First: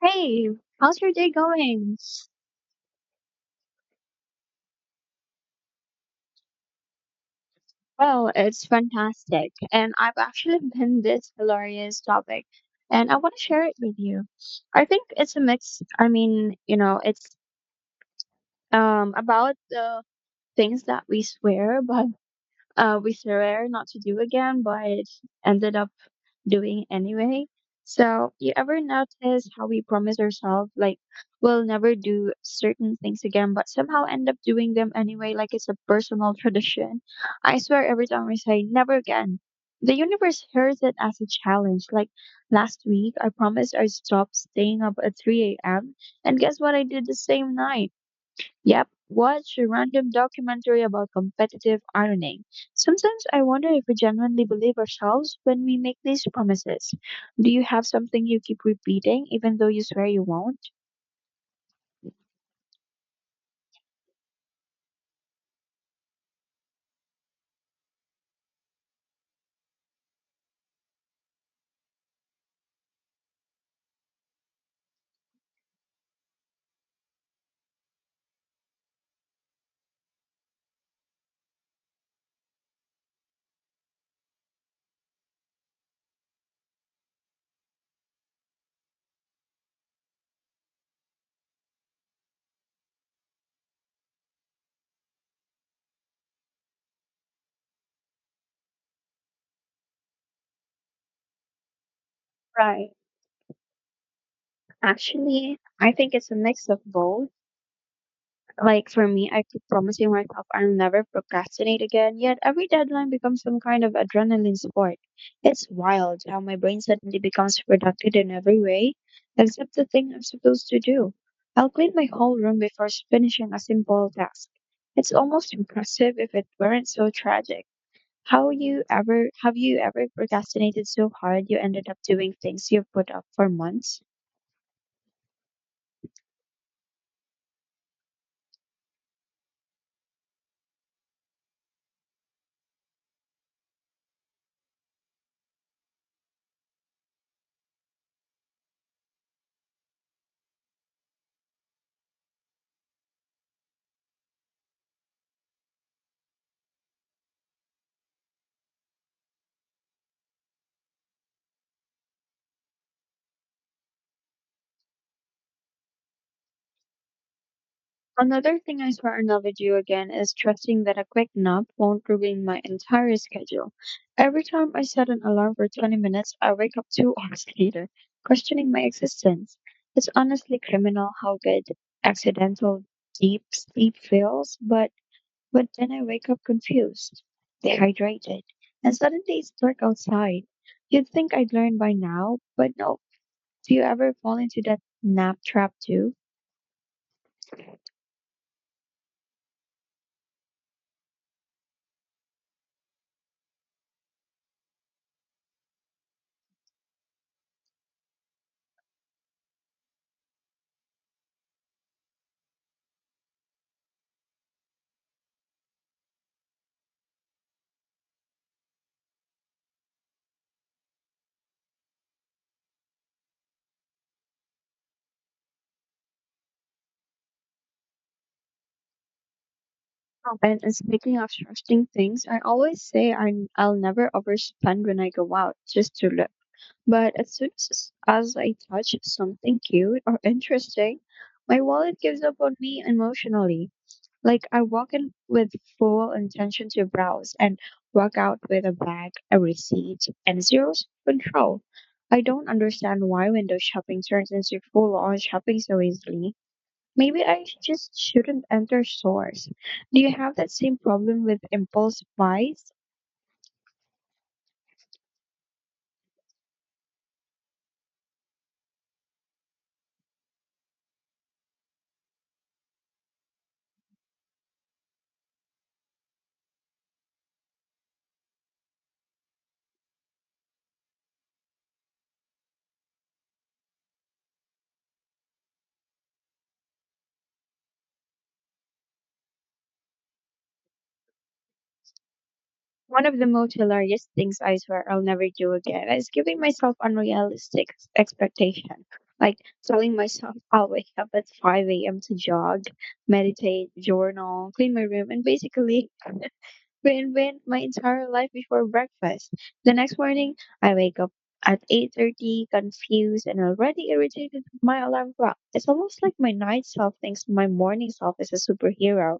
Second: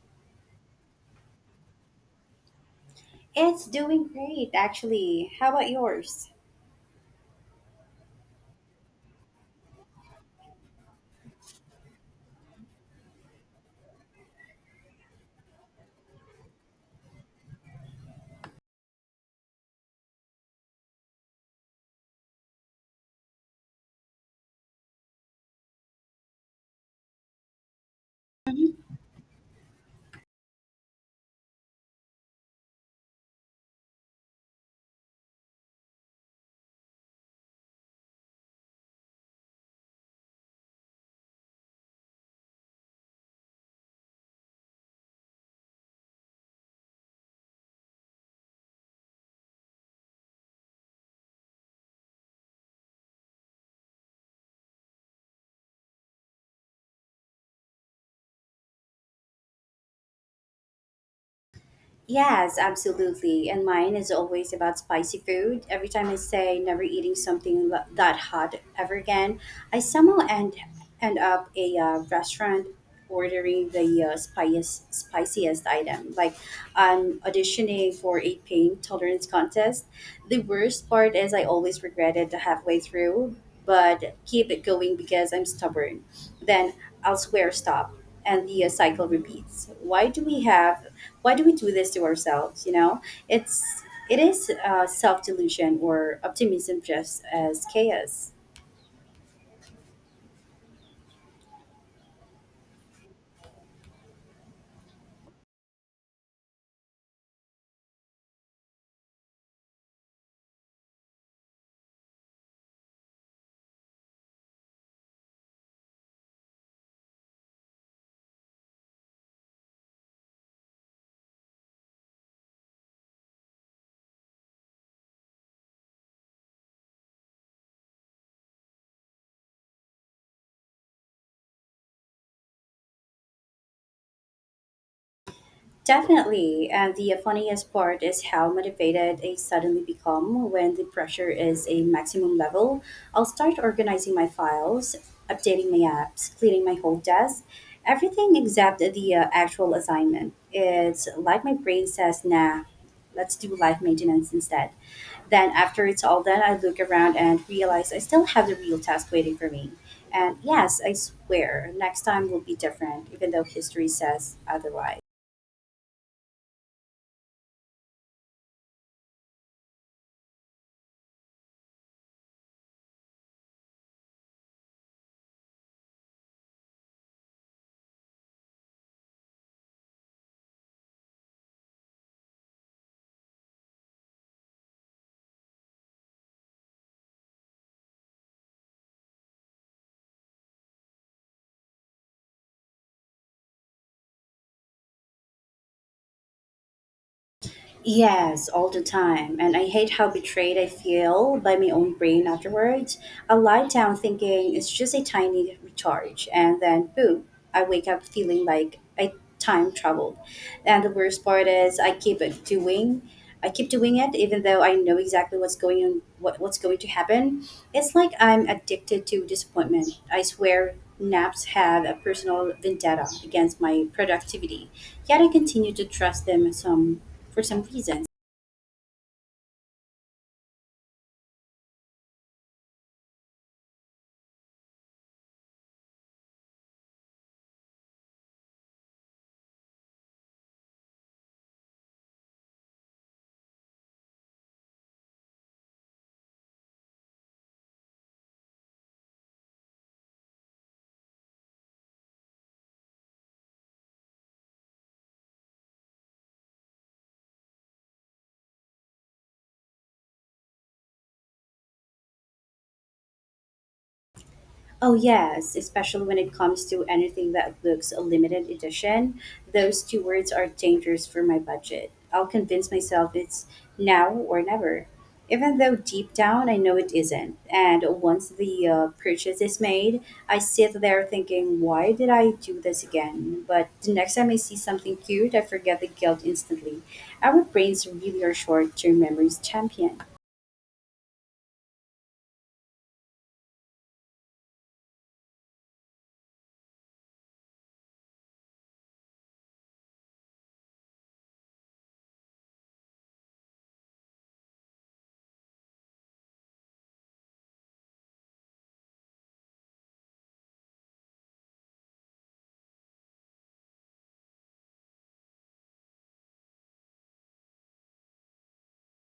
Hey, how's your day going? It's doing great, actually. How about yours? Well, it's fantastic, and I've actually been this hilarious topic, and I want to share it with you. I think it's a mix. I mean, you know, it's about the things that we swear, but we swear not to do again, but ended up doing anyway. So, you ever Mhm. notice how we promise ourselves, like, we'll never do certain things again, but somehow end up doing them anyway, like it's a personal tradition? I swear, every time we say never again, the universe hears it as a challenge. Like last week, I promised I'd stop staying up at 3 a.m., and guess what? I did the same night. Yep. Watch a random documentary about competitive ironing. Sometimes I wonder if we genuinely believe ourselves when we make these promises. Do you have something you keep repeating even though you swear you won't? Yes, absolutely. And mine is always about spicy food. Every time I say never eating something that hot ever again, I somehow end up a restaurant ordering the spiciest item. Like I'm auditioning for a pain tolerance contest. The worst part is I always regret it halfway through, but keep it going because I'm stubborn. Then I'll swear stop, and the cycle repeats. Why do we do this to ourselves? It's it is self delusion or optimism just as chaos. Right. Actually, I think it's a mix of both. Like for me, I keep promising myself I'll never procrastinate again, yet every deadline becomes some kind of adrenaline sport. It's wild how my brain suddenly becomes productive in every way, except the thing I'm supposed to do. I'll clean my whole room before finishing a simple task. It's almost impressive if it weren't so tragic. How you ever have you ever procrastinated so hard you ended up doing things you've put off for months? Definitely. And the funniest part is how motivated I suddenly become when the pressure is a maximum level. I'll start organizing my files, updating my apps, cleaning my whole desk, everything except the actual assignment. It's like my brain says, nah, let's do life maintenance instead. Then, after it's all done, I look around and realize I still have the real task waiting for me. And yes, I swear, next time will be different, even though history says otherwise. Another thing I swear I'll never do again is trusting that a quick nap won't ruin my entire schedule. Every time I set an alarm for 20 minutes, I wake up 2 hours later, questioning my existence. It's honestly criminal how good accidental deep sleep feels, but then I wake up confused, dehydrated, and suddenly it's dark outside. You'd think I'd learn by now, but no. Do you ever fall into that nap trap too? Yes, all the time. And I hate how betrayed I feel by my own brain afterwards. I lie down thinking it's just a tiny recharge, and then boom, I wake up feeling like I time traveled. And the worst part is I keep doing it even though I know exactly what's going on what's going to happen. It's like I'm addicted to disappointment. I swear naps have a personal vendetta against my productivity. Yet I continue to trust them some for some reason. Oh. And speaking of trusting things, I always say I'll never overspend when I go out just to look. But as soon as I touch something cute or interesting, my wallet gives up on me emotionally. Like I walk in with full intention to browse and walk out with a bag, a receipt, and zero control. I don't understand why window shopping turns into full on shopping so easily. Maybe I just shouldn't enter stores. Do you have that same problem with impulse buys? Oh yes, especially when it comes to anything that looks a limited edition. Those two words are dangerous for my budget. I'll convince myself it's now or never. Even though deep down I know it isn't. And once the purchase is made, I sit there thinking, why did I do this again? But the next time I see something cute, I forget the guilt instantly. Our brains really are short term memories champions. One of the most hilarious things I swear I'll never do again is giving myself unrealistic expectation. Like telling myself I'll wake up at 5 a.m. to jog, meditate, journal, clean my room, and basically reinvent my entire life before breakfast. The next morning, I wake up at 8:30, confused and already irritated with my alarm clock. It's almost like my night self thinks my morning self is a superhero.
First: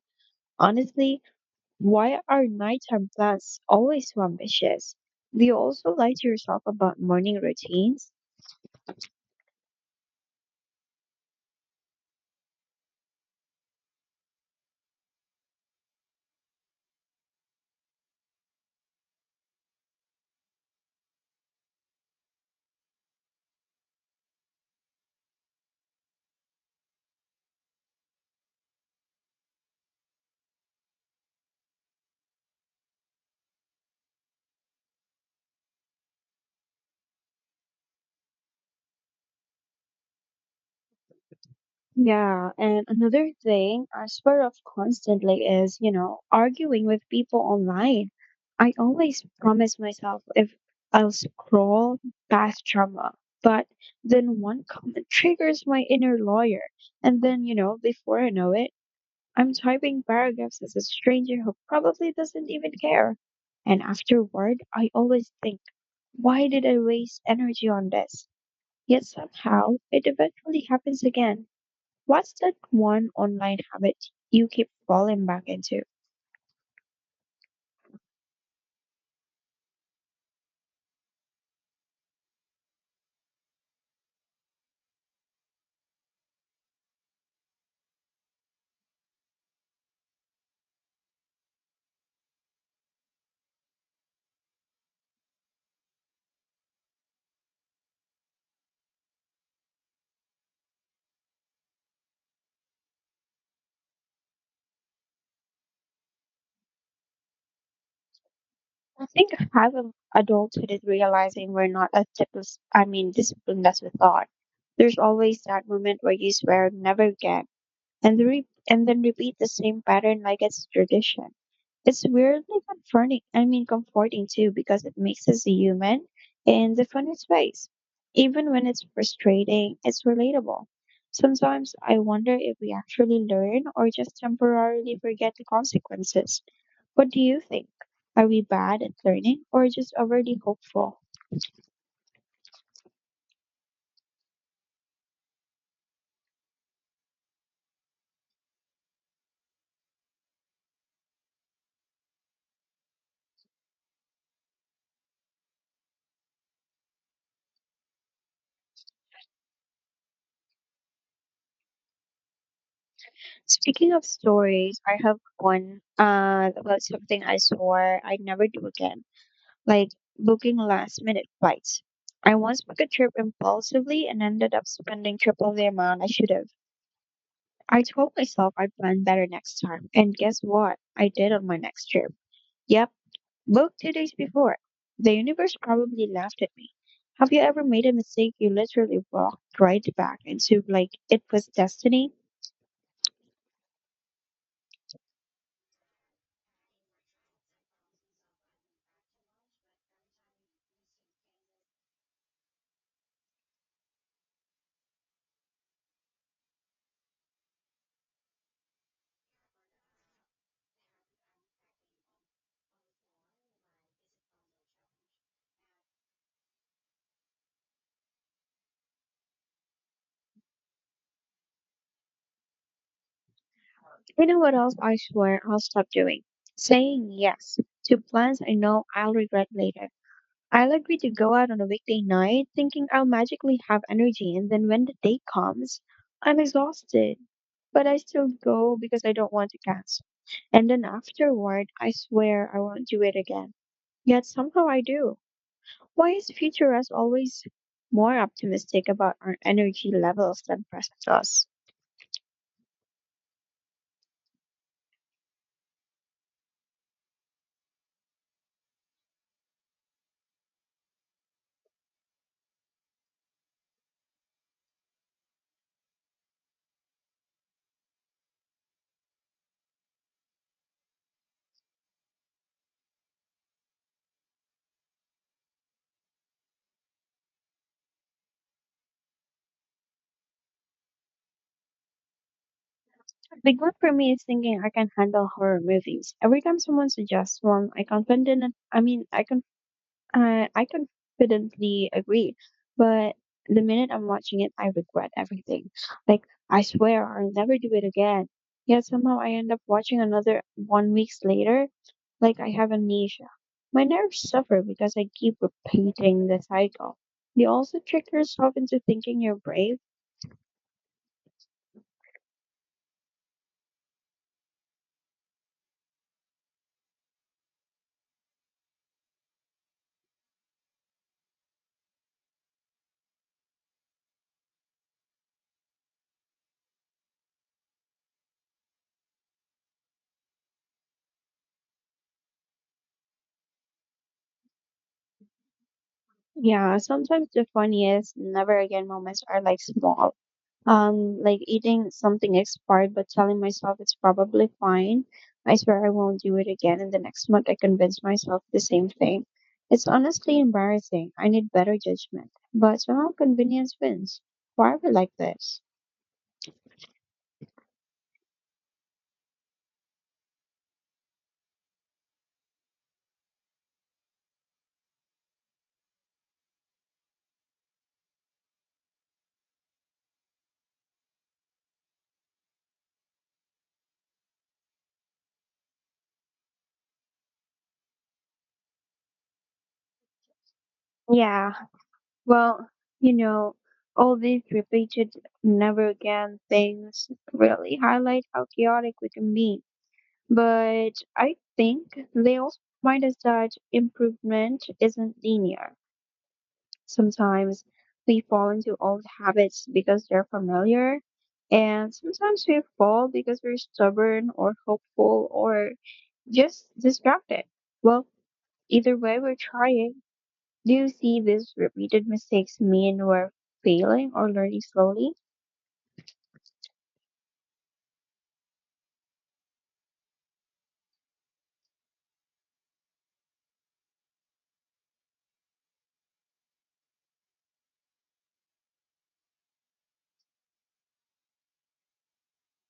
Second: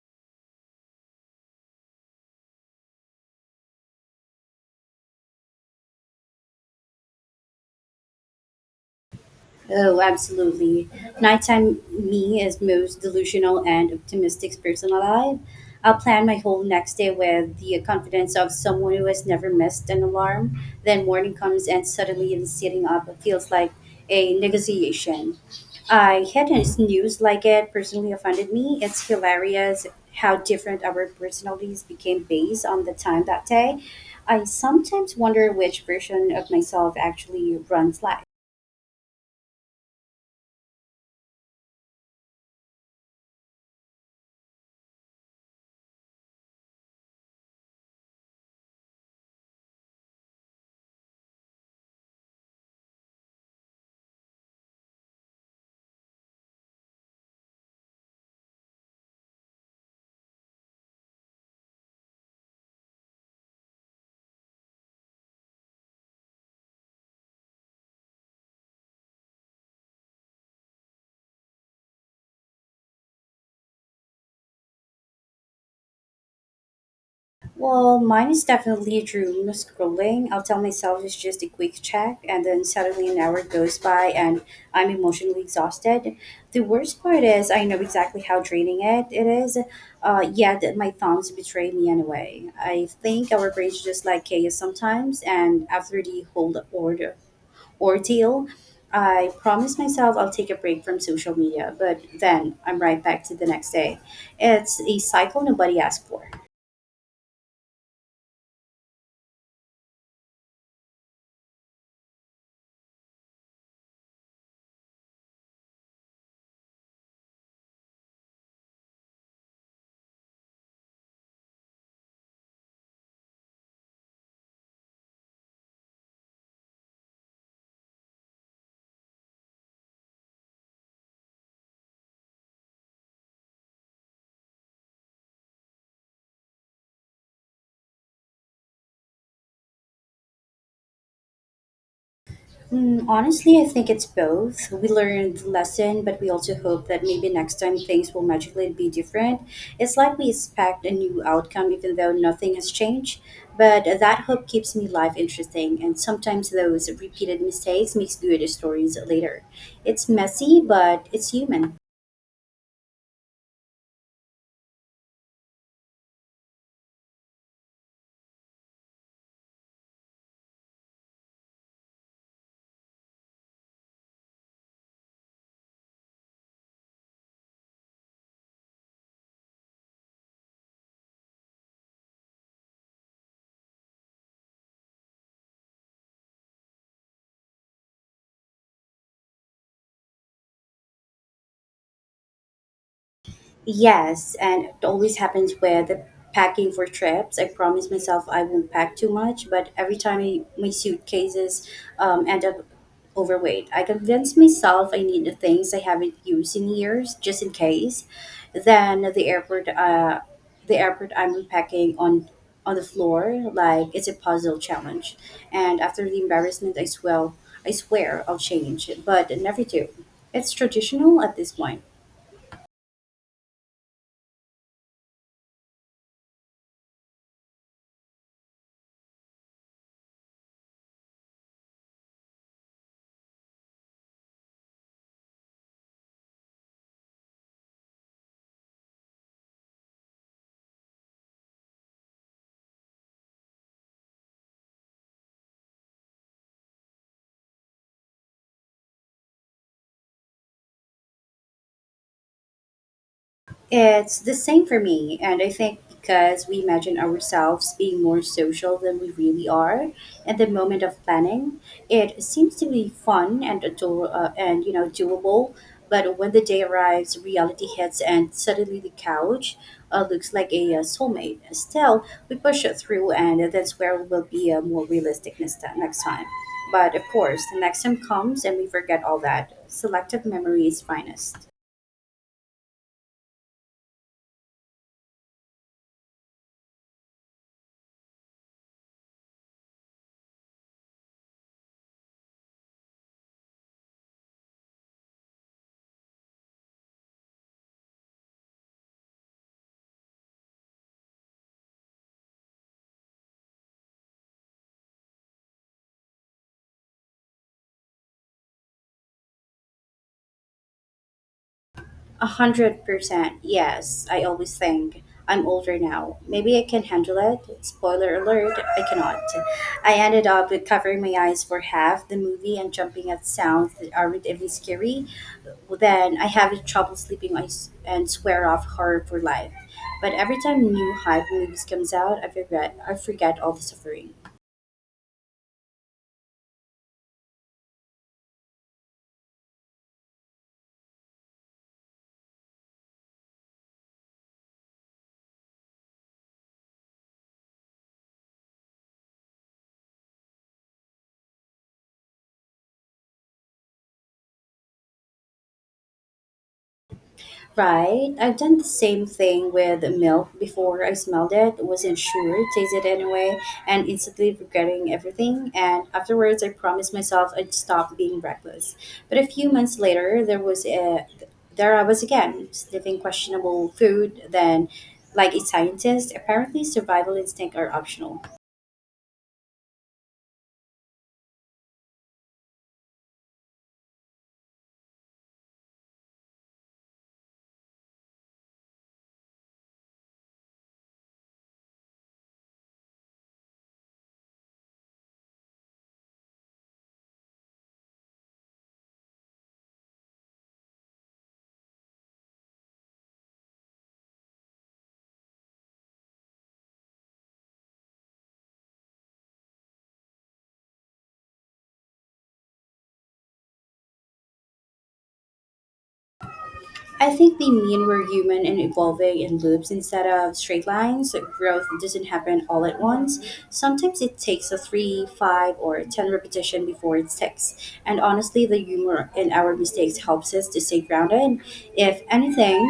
Honestly, why are nighttime plans always so ambitious? Do you also lie to yourself about morning routines? Oh, absolutely. Nighttime me is most delusional and optimistic person alive. I'll plan my whole next day with the confidence of someone who has never missed an alarm. Then morning comes and suddenly the sitting up feels like a negotiation. I had a snooze like it personally offended me. It's hilarious how different our personalities became based on the time that day. I sometimes wonder which version of myself actually runs life. Yeah, and another thing I swear off constantly is, you know, arguing with people online. I always promise myself if I'll scroll past drama, but then one comment triggers my inner lawyer. And then, you know, before I know it, I'm typing paragraphs as a stranger who probably doesn't even care. And afterward, I always think, why did I waste energy on this? Yet somehow it eventually happens again. What's that one online habit you keep falling back into? Well, mine is definitely doom scrolling. I'll tell myself it's just a quick check, and then suddenly an hour goes by and I'm emotionally exhausted. The worst part is I know exactly how draining it is, yet my thoughts betray me anyway. I think our brains just like chaos sometimes, and after the whole order ordeal, I promise myself I'll take a break from social media, but then I'm right back to the next day. It's a cycle nobody asked for. I think half of adulthood is realizing we're not as disciplined as we thought. There's always that moment where you swear never again, and then repeat the same pattern like it's tradition. It's weirdly comforting too, because it makes us human in the funniest ways. Even when it's frustrating, it's relatable. Sometimes I wonder if we actually learn or just temporarily forget the consequences. What do you think? Are we bad at learning or just overly hopeful? Honestly, I think it's both. We learned the lesson, but we also hope that maybe next time things will magically be different. It's like we expect a new outcome even though nothing has changed. But that hope keeps me life interesting, and sometimes those repeated mistakes makes good stories later. It's messy, but it's human. Speaking of stories, I have one about something I swore I'd never do again. Like booking last minute flights. I once booked a trip impulsively and ended up spending triple the amount I should have. I told myself I'd plan better next time, and guess what? I did on my next trip. Yep, booked 2 days before. The universe probably laughed at me. Have you ever made a mistake you literally walked right back into like it was destiny? Yes, and it always happens where the packing for trips. I promise myself I won't pack too much, but every time my suitcases end up overweight, I convince myself I need the things I haven't used in years just in case. Then at the airport I'm repacking on the floor like it's a puzzle challenge. And after the embarrassment, I swear I'll change, but I never do. It's traditional at this point. You know what else I swear I'll stop doing? Saying yes to plans I know I'll regret later. I'll agree to go out on a weekday night thinking I'll magically have energy, and then when the day comes, I'm exhausted. But I still go because I don't want to cancel. And then afterward, I swear I won't do it again. Yet somehow I do. Why is future us always more optimistic about our energy levels than present us? It's the same for me, and I think because we imagine ourselves being more social than we really are at the moment of planning, it seems to be fun and doable. But when the day arrives, reality hits, and suddenly the couch looks like a soulmate. Still, we push it through, and that's where we'll be more realistic next time. But of course, the next time comes, and we forget all that. Selective memory is finest. A big one for me is thinking I can handle horror movies. Every time someone suggests one, I confident I mean I confidently agree, but the minute I'm watching it, I regret everything. Like, I swear I'll never do it again. Yet somehow I end up watching another one weeks later, like I have amnesia. My nerves suffer because I keep repeating the cycle. The also trick yourself into thinking you're brave. 100%, yes. I always think I'm older now. Maybe I can handle it. Spoiler alert, I cannot. I ended up with covering my eyes for half the movie and jumping at sounds that aren't even scary. Then I have trouble sleeping and swear off horror for life. But every time new hype movies comes out, I forget all the suffering. Yeah, sometimes the funniest never again moments are like small. Like eating something expired but telling myself it's probably fine. I swear I won't do it again, and the next month I convince myself the same thing. It's honestly embarrassing. I need better judgment. But somehow convenience wins. Why are we like this? Right. I've done the same thing with milk before I smelled it, wasn't sure, tasted anyway, and instantly regretting everything. And afterwards, I promised myself I'd stop being reckless. But a few months later, there I was again, sniffing questionable food. Then, like a scientist, apparently survival instinct are optional. Yeah, well, you know, all these repeated never again things really highlight how chaotic we can be. But I think they also remind us that improvement isn't linear. Sometimes we fall into old habits because they're familiar, and sometimes we fall because we're stubborn or hopeful or just distracted. Well, either way, we're trying. Do you see these repeated mistakes mean we're failing or learning slowly? I think they mean we're human and evolving in loops instead of straight lines. So growth doesn't happen all at once. Sometimes it takes a three, five, or 10 repetition before it sticks. And honestly, the humor in our mistakes helps us to stay grounded. If anything,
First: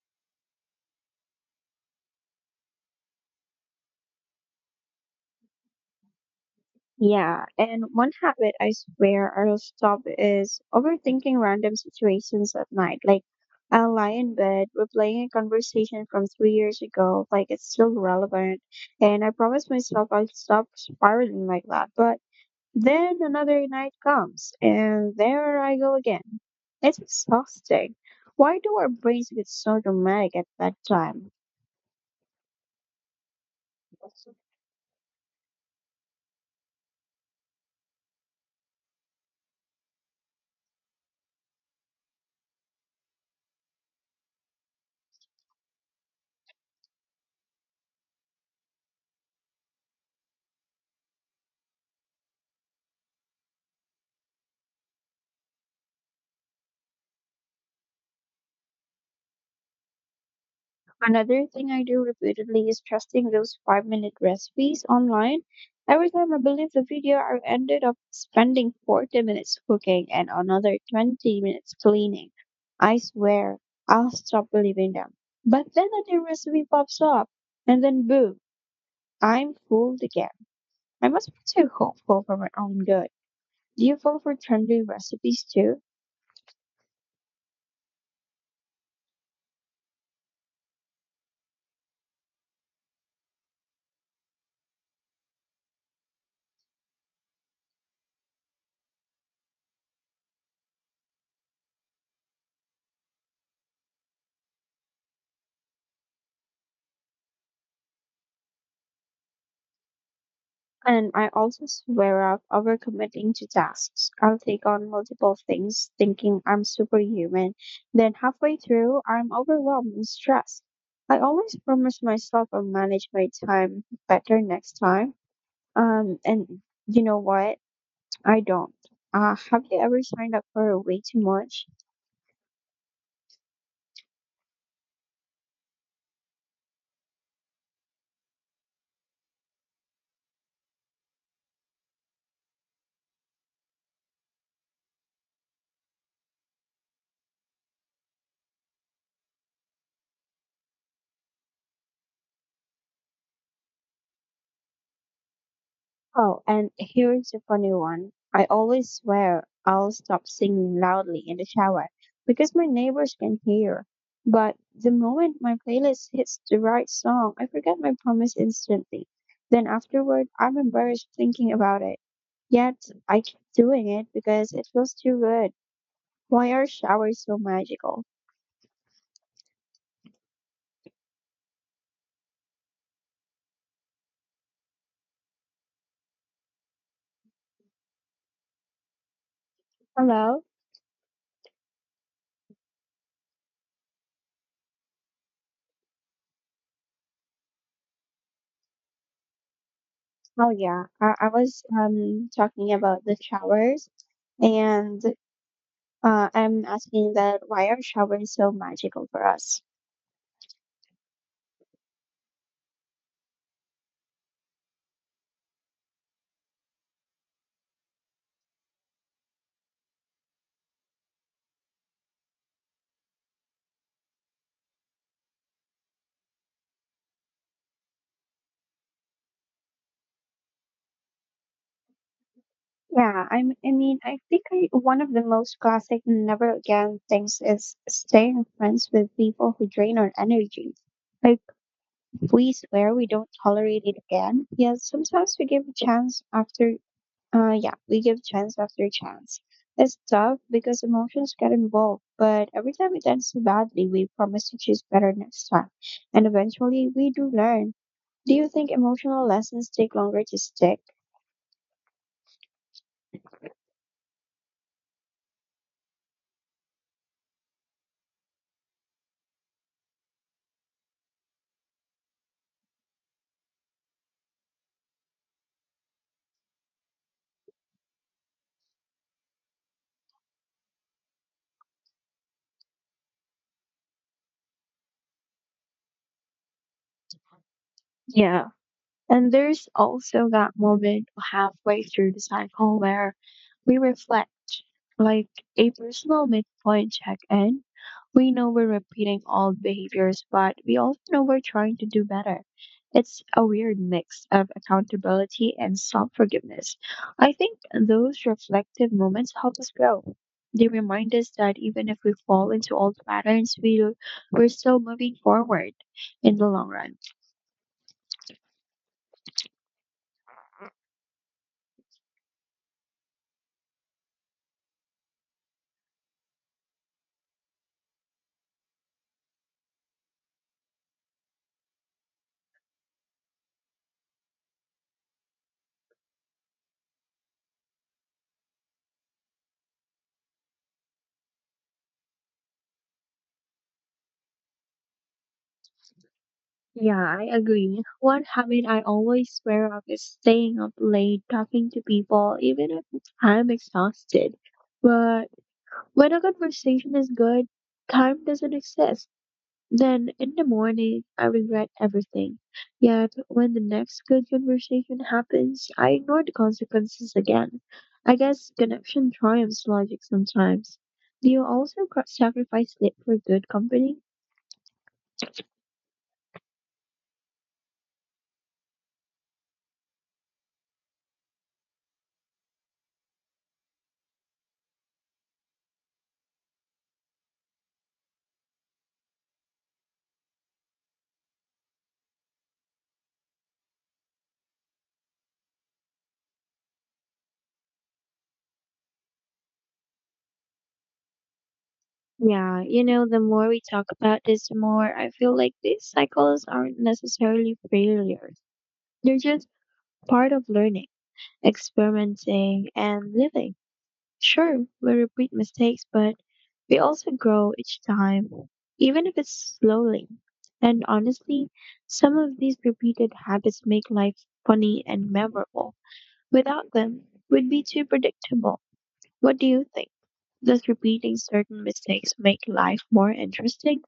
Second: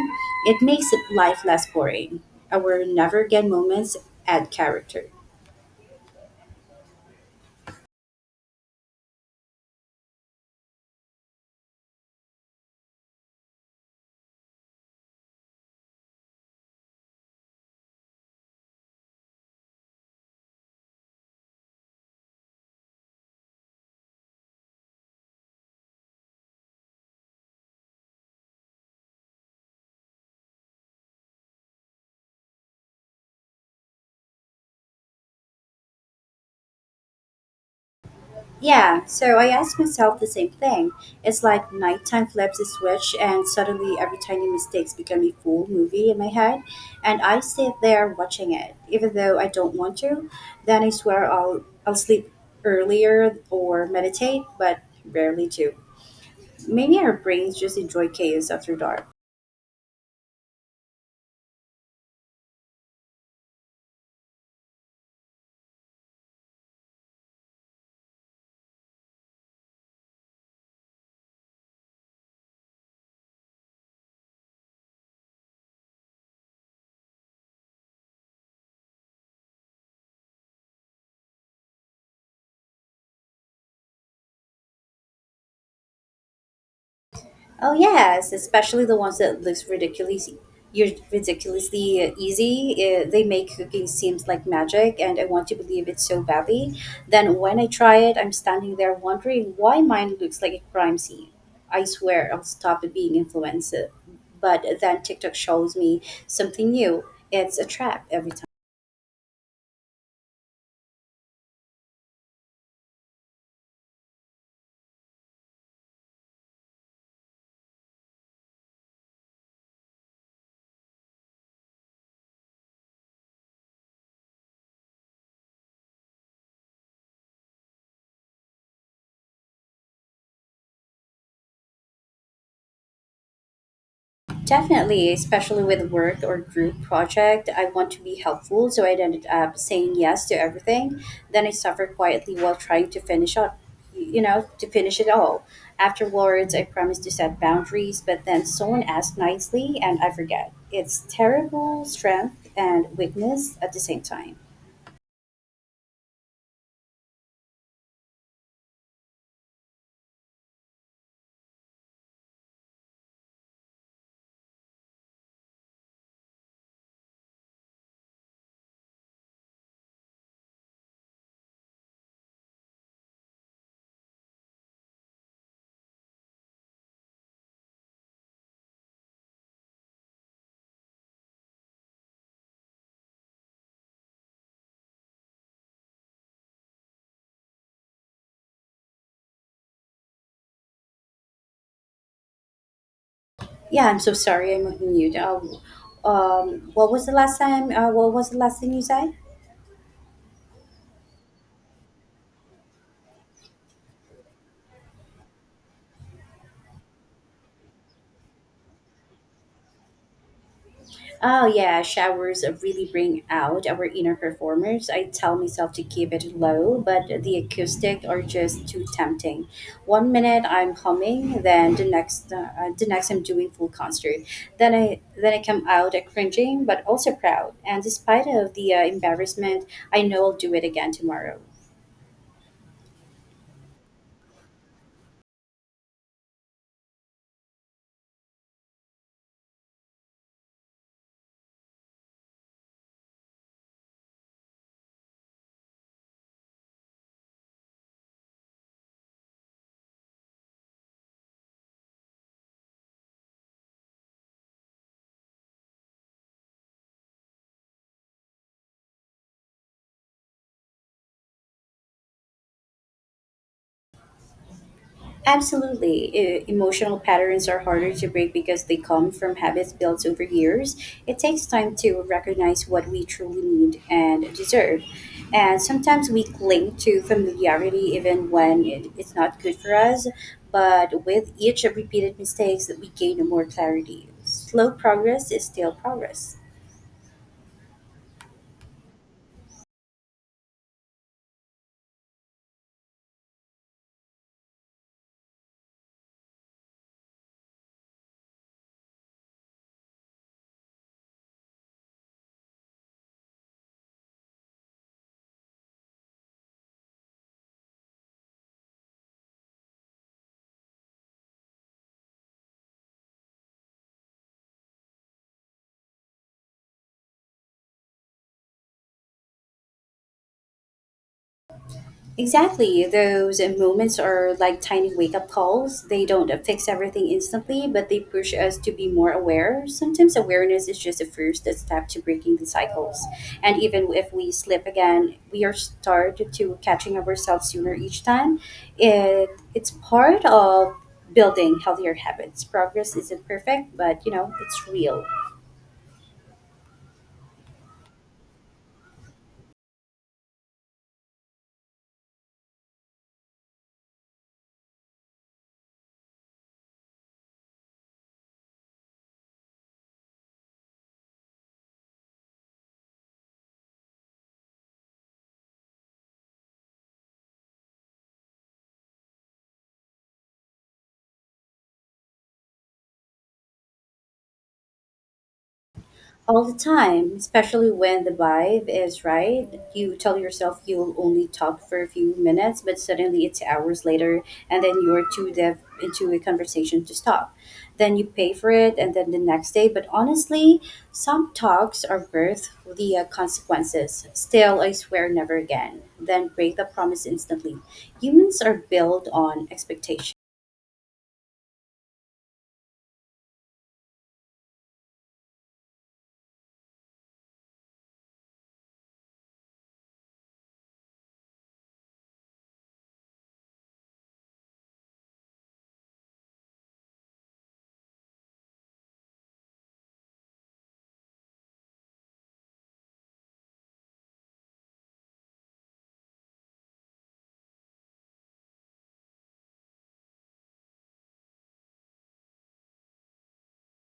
it makes life less boring. Our never again moments add character. Yeah, and one habit I swear I'll stop is overthinking random situations at night. Like, I'll lie in bed replaying a conversation from 3 years ago, like it's still relevant. And I promise myself I'll stop spiraling like that. But then another night comes, and there I go again. It's exhausting. Why do our brains get so dramatic at that time? Yeah, so I ask myself the same thing. It's like nighttime flips a switch, and suddenly every tiny mistake becomes a full movie in my head, and I sit there watching it, even though I don't want to. Then I swear I'll sleep earlier or meditate, but rarely do. Maybe our brains just enjoy chaos after dark. Another thing I do repeatedly is trusting those 5 minute recipes online. Every time I believe the video, I ended up spending 40 minutes cooking and another 20 minutes cleaning. I swear, I'll stop believing them. But then a new recipe pops up, and then boom, I'm fooled again. I must be too hopeful for my own good. Do you fall for trendy recipes too? Oh yes, especially the ones that looks ridiculously easy. They make cooking seems like magic, and I want to believe it so badly. Then when I try it, I'm standing there wondering why mine looks like a crime scene. I swear I'll stop being influenced, but then TikTok shows me something new. It's a trap every time. And I also swear off overcommitting to tasks. I'll take on multiple things thinking I'm superhuman. Then halfway through, I'm overwhelmed and stressed. I always promise myself I'll manage my time better next time. And you know what? I don't. Have you ever signed up for way too much? Definitely, especially with work or group project, I want to be helpful, so I ended up saying yes to everything. Then I suffer quietly while trying to finish up, to finish it all. Afterwards, I promised to set boundaries, but then someone asked nicely, and I forget. It's terrible strength and weakness at the same time. Oh, and here's a funny one. I always swear I'll stop singing loudly in the shower because my neighbors can hear. But the moment my playlist hits the right song, I forget my promise instantly. Then afterward, I'm embarrassed thinking about it. Yet I keep doing it because it feels too good. Why are showers so magical? Hello? Yeah, I'm so sorry. I'm on mute. What was the last time? What was the last thing you said? Oh yeah, I was talking about the showers and I'm asking that why are showers so magical for us? Oh yeah, showers really bring out our inner performers. I tell myself to keep it low, but the acoustic are just too tempting. One minute I'm humming, then the next I'm doing full concert. Then I come out cringing, but also proud. And despite of the embarrassment, I know I'll do it again tomorrow. Yeah, I'm, I mean, I think I, one of the most classic never again things is staying friends with people who drain our energy. Like, we swear we don't tolerate it again, yet sometimes we give a chance after yeah, we give chance after chance. It's tough because emotions get involved, but every time it ends so badly, we promise to choose better next time. And eventually, we do learn. Do you think emotional lessons take longer to stick? Absolutely. Emotional patterns are harder to break because they come from habits built over years. It takes time to recognize what we truly need and deserve. And sometimes we cling to familiarity even when it's not good for us. But with each repeated mistakes, we gain more clarity. Slow progress is still progress. Yeah, and there's also that moment halfway through the cycle where we reflect, like a personal midpoint check in. We know we're repeating old behaviors, but we also know we're trying to do better. It's a weird mix of accountability and self forgiveness. I think those reflective moments help us grow. They remind us that even if we fall into old patterns, we're still moving forward in the long run. Exactly. Those moments are like tiny wake up calls. They don't fix everything instantly, but they push us to be more aware. Sometimes awareness is just the first step to breaking the cycles. And even if we slip again, we are started to catching ourselves sooner each time. It it's part of building healthier habits. Progress isn't perfect, but it's real. Yeah, I agree. One habit I always swear off is staying up late talking to people, even if I'm exhausted. But when a conversation is good, time doesn't exist. Then in the morning, I regret everything. Yet when the next good conversation happens, I ignore the consequences again. I guess connection triumphs logic sometimes. Do you also sacrifice sleep for good company? All the time, especially when the vibe is right. You tell yourself you'll only talk for a few minutes, but suddenly it's hours later, and then you're too deep into a conversation to stop. Then you pay for it, and then the next day. But honestly, some talks are worth the consequences. Still, I swear never again. Then break the promise instantly. Humans are built on expectations. Yeah, you know, the more we talk about this, the more I feel like these cycles aren't necessarily failures. They're just part of learning, experimenting, and living. Sure, we repeat mistakes, but we also grow each time, even if it's slowly. And honestly, some of these repeated habits make life funny and memorable. Without them, we'd be too predictable. What do you think? Does repeating certain mistakes make life more interesting?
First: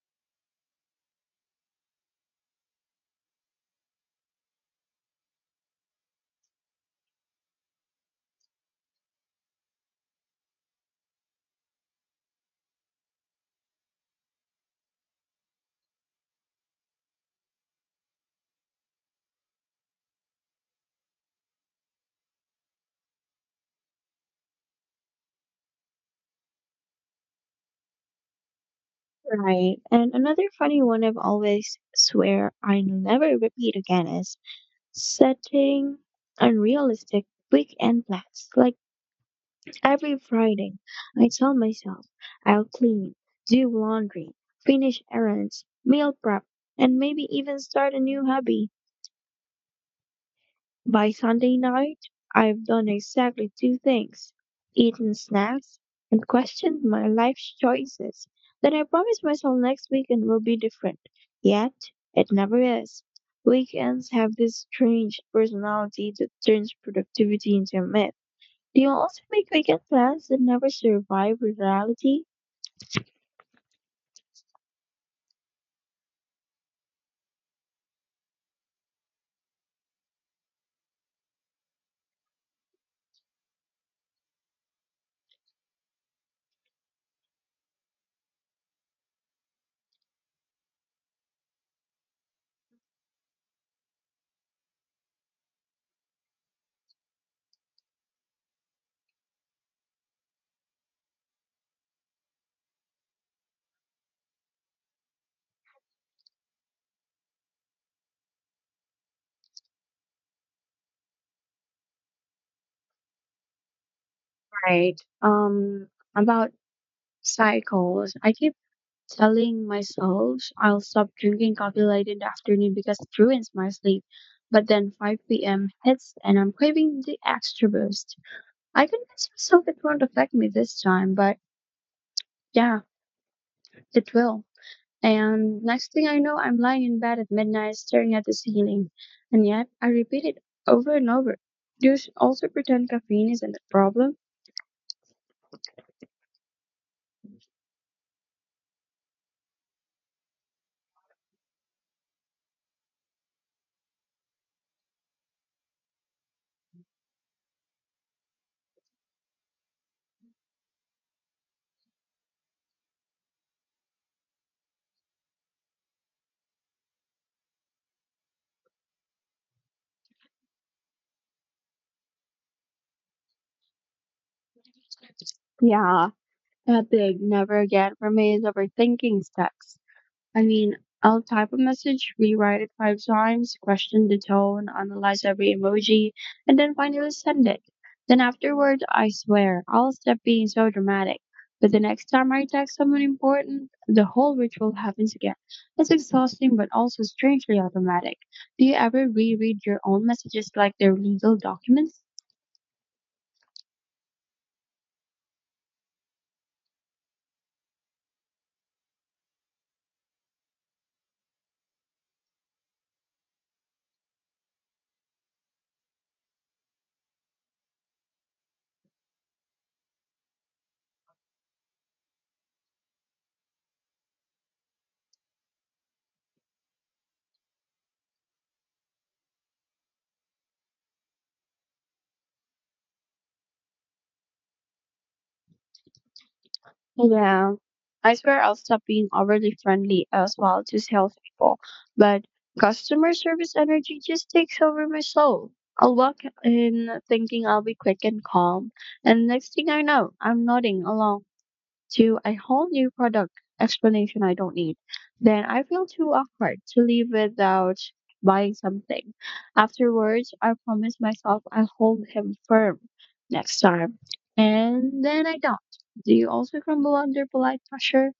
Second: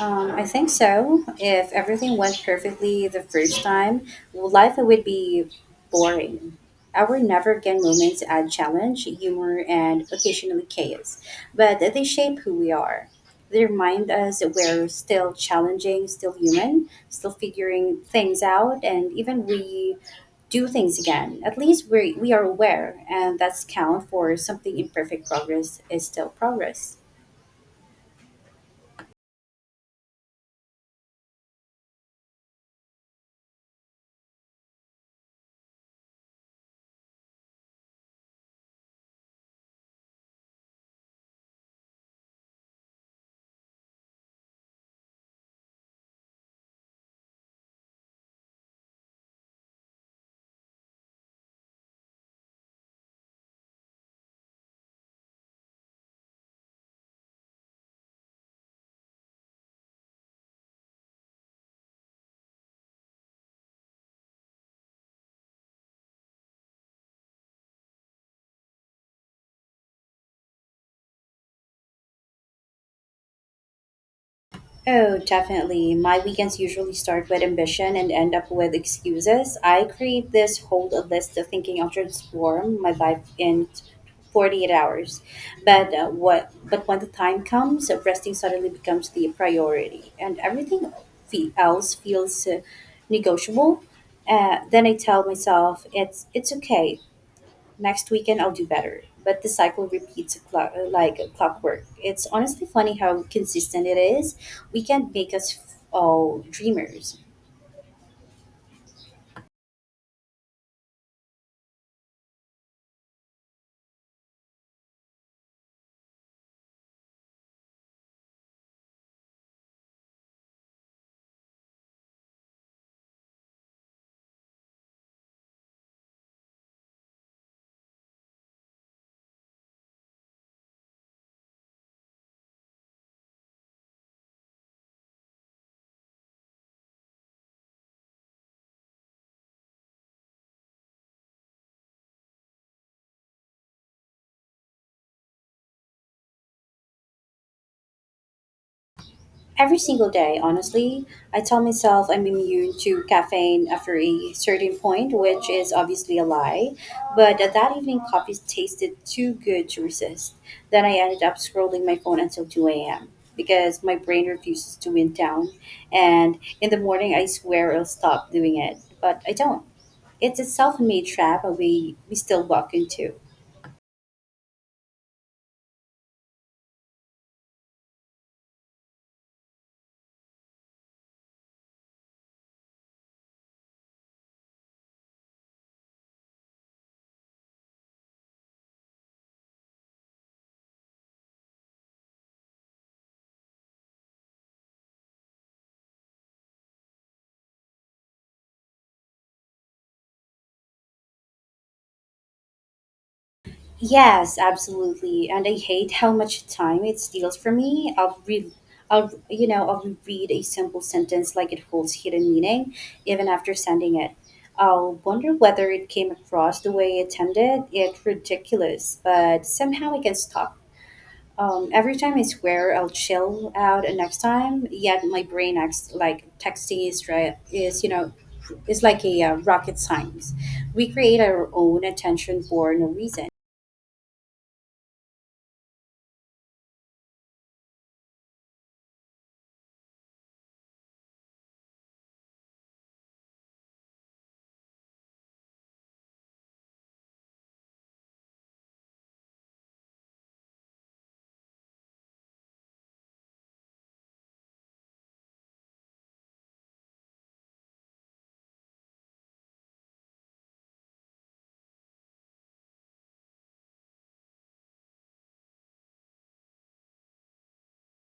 I think so. If everything went perfectly the first time, life would be boring. Our never again moments add challenge, humor, and occasionally chaos, but they shape who we are. They remind us that we're still challenging, still human, still figuring things out, and even we do things again. At least we are aware, and that's count for something imperfect progress is still progress. Right. And another funny one I've always swear I never repeat again is setting unrealistic weekend plans. Like every Friday, I tell myself I'll clean, do laundry, finish errands, meal prep, and maybe even start a new hobby. By Sunday night, I've done exactly two things eaten snacks and questioned my life choices. Then I promised myself next weekend will be different. Yet, it never is. Weekends have this strange personality that turns productivity into a myth. Do you also make weekend plans that never survive reality? Oh, definitely. My weekends usually start with ambition and end up with excuses. I create this whole list of thinking I'll transform my life in 48 hours. But what but when the time comes, resting suddenly becomes the priority and everything else feels negotiable. Then I tell myself it's okay next weekend I'll do better. But the cycle repeats like a clockwork. It's honestly funny how consistent it is. We can not make us all dreamers. Right. About cycles, I keep telling myself I'll stop drinking coffee late in the afternoon because it ruins my sleep. But then 5 p.m. hits and I'm craving the extra boost. I convince myself it won't affect me this time, but yeah, it will. And next thing I know, I'm lying in bed at midnight staring at the ceiling. And yet, I repeat it over and over. Do you also pretend caffeine isn't a problem? Every single day, honestly, I tell myself I'm immune to caffeine after a certain point, which is obviously a lie. But that evening, coffee tasted too good to resist. Then I ended up scrolling my phone until 2 a.m. because my brain refuses to wind down. And in the morning, I swear I'll stop doing it, but I don't. It's a self made trap that we still walk into. Yeah, that big never again for me is overthinking sex. I mean, I'll type a message, rewrite it 5 times, question the tone, analyze every emoji, and then finally send it. Then afterward, I swear, I'll stop being so dramatic. But the next time I text someone important, the whole ritual happens again. It's exhausting but also strangely automatic. Do you ever reread your own messages like they're legal documents? Yes, absolutely. And I hate how much time it steals from me. I'll read, I'll, you know, I'll read a simple sentence like it holds hidden meaning, even after sending it. I'll wonder whether it came across the way it intended. It's ridiculous, but somehow I can stop. Every time I swear I'll chill out and next time, yet my brain acts like texting is, right, is like a rocket science. We create our own attention for no reason. Yeah, I swear I'll stop being overly friendly as well to salespeople, but customer service energy just takes over my soul. I'll walk in thinking I'll be quick and calm, and next thing I know, I'm nodding along to a whole new product explanation I don't need, then I feel too awkward to leave without buying something. Afterwards, I promise myself I'll hold him firm next time. And then I don't. Do you also crumble under polite pressure?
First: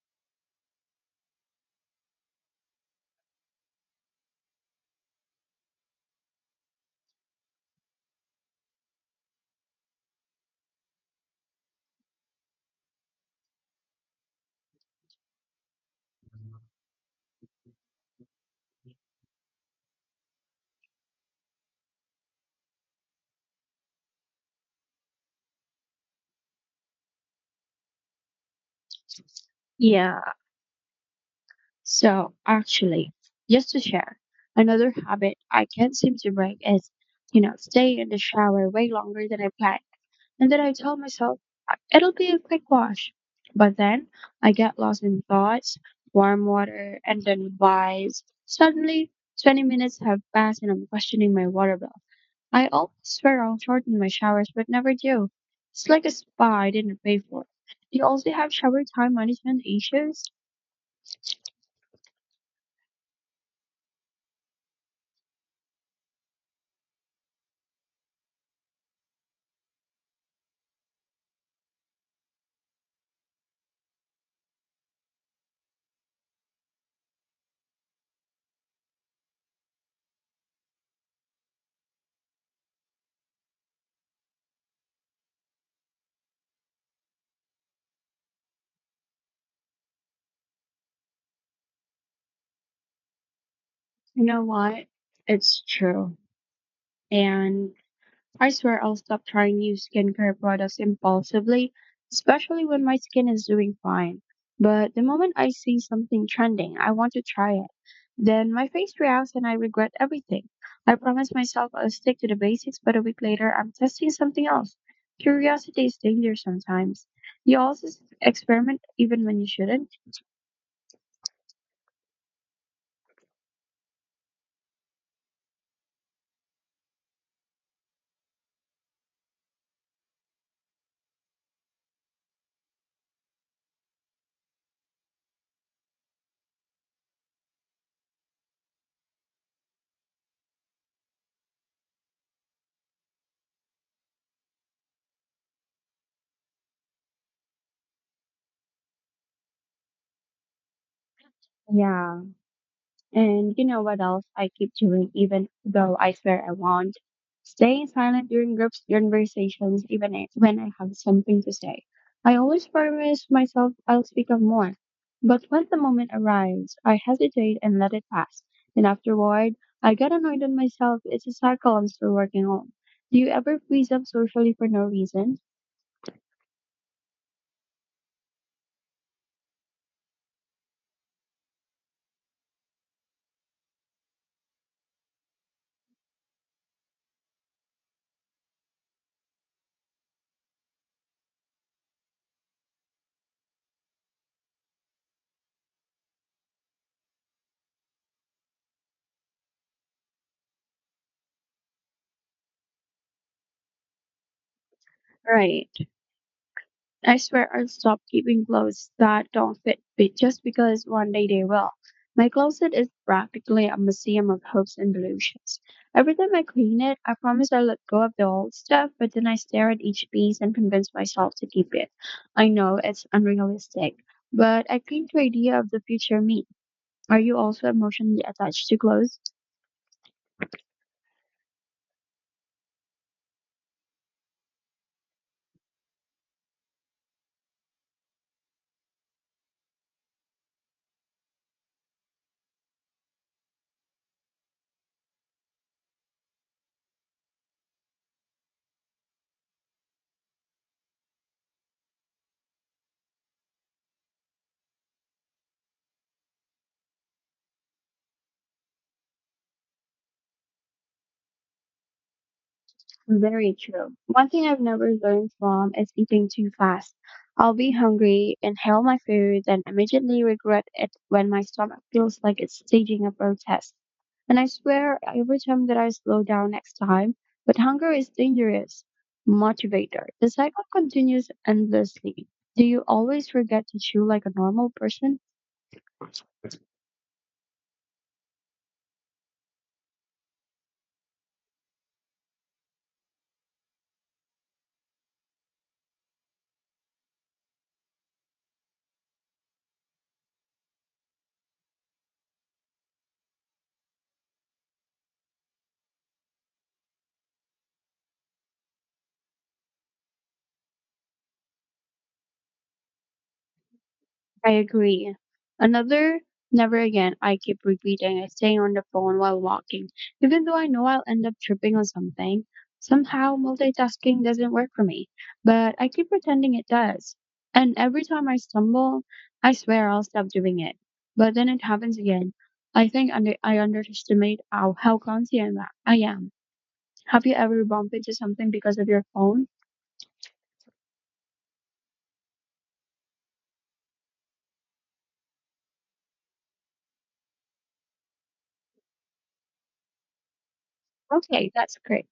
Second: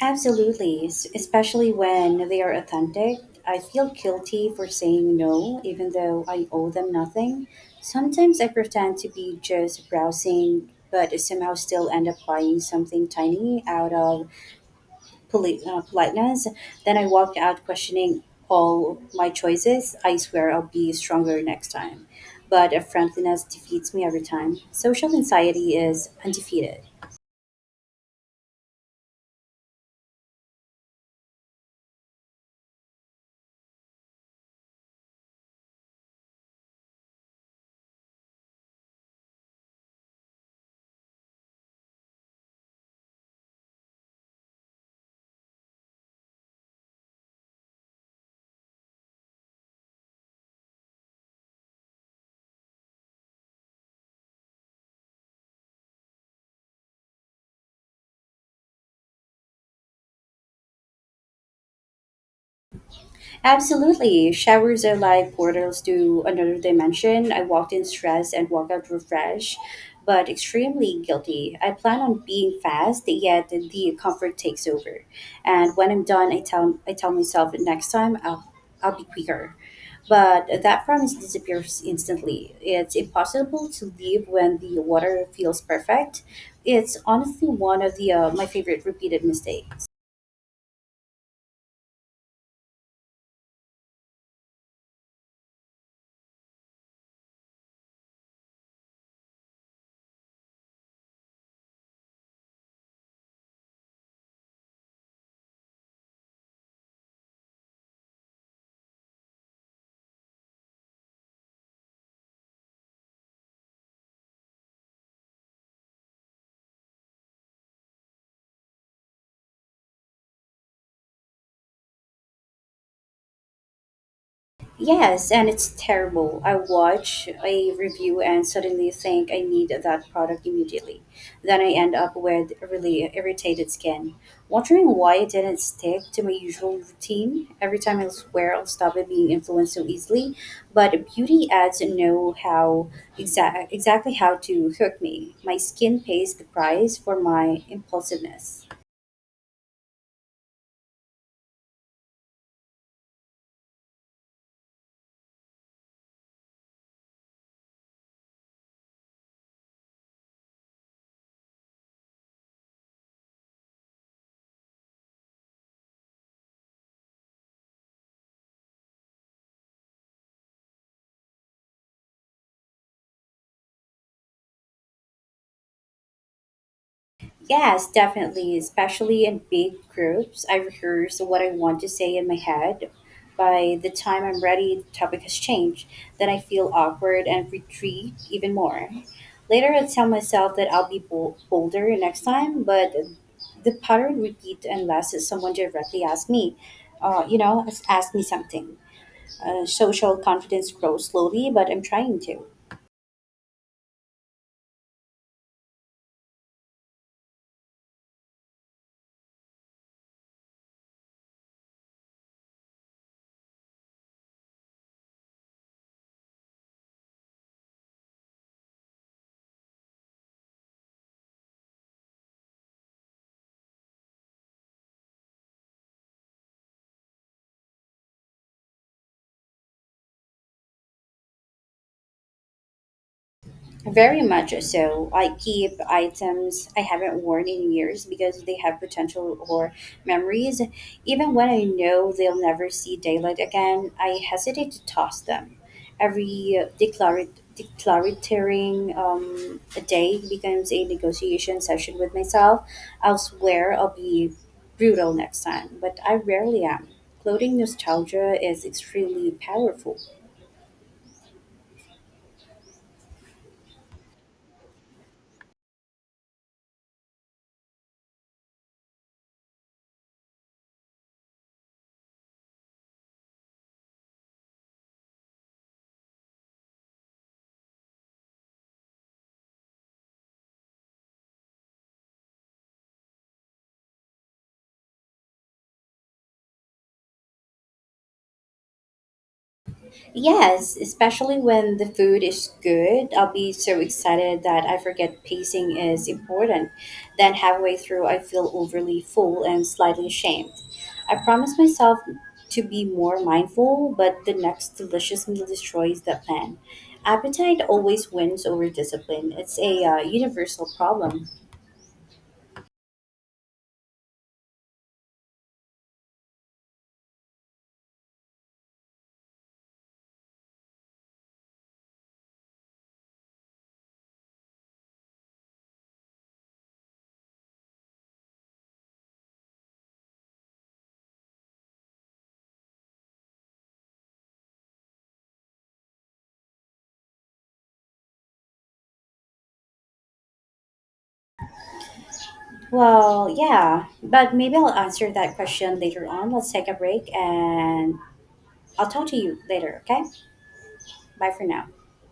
Absolutely, especially when they are authentic. I feel guilty for saying no, even though I owe them nothing. Sometimes I pretend to be just browsing, but somehow still end up buying something tiny out of politeness. Then I walk out questioning all my choices. I swear I'll be stronger next time. But a friendliness defeats me every time. Social anxiety is undefeated. Yeah. So, actually, just to share, another habit I can't seem to break is stay in the shower way longer than I planned. And then I tell myself, It'll be a quick wash. But then I get lost in thoughts, warm water, and then vibes. Suddenly, 20 minutes have passed and I'm questioning my water bill. I always swear I'll shorten my showers, but never do. It's like a spa I didn't pay for. Do you also have shower time management issues? Absolutely. Showers are like portals to another dimension. I walked in stressed and walked out refreshed, but extremely guilty. I plan on being fast, yet the comfort takes over. And when I'm done, I tell myself next time I'll be quicker. But that promise disappears instantly. It's impossible to leave when the water feels perfect. It's honestly one of the my favorite repeated mistakes. You know what? It's true. And I swear I'll stop trying new skincare products impulsively, especially when my skin is doing fine. But the moment I see something trending, I want to try it. Then my face reacts and I regret everything. I promise myself I'll stick to the basics, but a week later, I'm testing something else. Curiosity is dangerous sometimes. You also experiment even when you shouldn't. Yes, and it's terrible. I watch a review and suddenly think I need that product immediately. Then I end up with really irritated skin. Wondering why it didn't stick to my usual routine. Every time I swear I'll stop it being influenced so easily, but beauty ads know exactly how to hook me. My skin pays the price for my impulsiveness. Yeah. And you know what else I keep doing, even though I swear I won't? Staying silent during groups conversations, when I have something to say. I always promise myself I'll speak up more. But when the moment arrives, I hesitate and let it pass. And afterward, I get annoyed at myself. It's a cycle I'm still working on. Do you ever freeze up socially for no reason? Yes, definitely, especially in big groups. I rehearse what I want to say in my head. By the time I'm ready, the topic has changed. Then I feel awkward and retreat even more. Later, I tell myself that I'll be bolder next time, but the pattern repeats unless someone directly asks me, asks me something. Social confidence grows slowly, but I'm trying to. Right. I swear I stopped keeping clothes that don't fit me just because one day they will. My closet is practically a museum of hopes and delusions. Every time I clean it, I promise I let go of the old stuff, but then I stare at each piece and convince myself to keep it. I know it's unrealistic, but I cling to the idea of the future me. Are you also emotionally attached to clothes? Very much so. I keep items I haven't worn in years because they have potential or memories. Even when I know they'll never see daylight again, I hesitate to toss them. Every declaratory a day becomes a negotiation session with myself. I'll be brutal next time, but I rarely am. Clothing nostalgia is extremely powerful. Very true. One thing I've never learned from is eating too fast. I'll be hungry, inhale my food, and immediately regret it when my stomach feels like it's staging a protest. And I swear every time that I slow down next time, but hunger is dangerous. Motivator. The cycle continues endlessly. Do you always forget to chew like a normal person? Yes, especially when the food is good. I'll be so excited that I forget pacing is important. Then, halfway through, I feel overly full and slightly ashamed. I promise myself to be more mindful, but the next delicious meal destroys that plan. Appetite always wins over discipline. It's a universal problem. I agree. Another, never again, I keep repeating is staying on the phone while walking, even though I know I'll end up tripping on something. Somehow, multitasking doesn't work for me, but I keep pretending it does. And every time I stumble, I swear I'll stop doing it. But then it happens again. I underestimate how clumsy I am. Have you ever bumped into something because of your phone? Well, yeah, but maybe I'll answer that question later on. Let's take a break and I'll talk to you later, okay? Bye for Okay, now. that's great.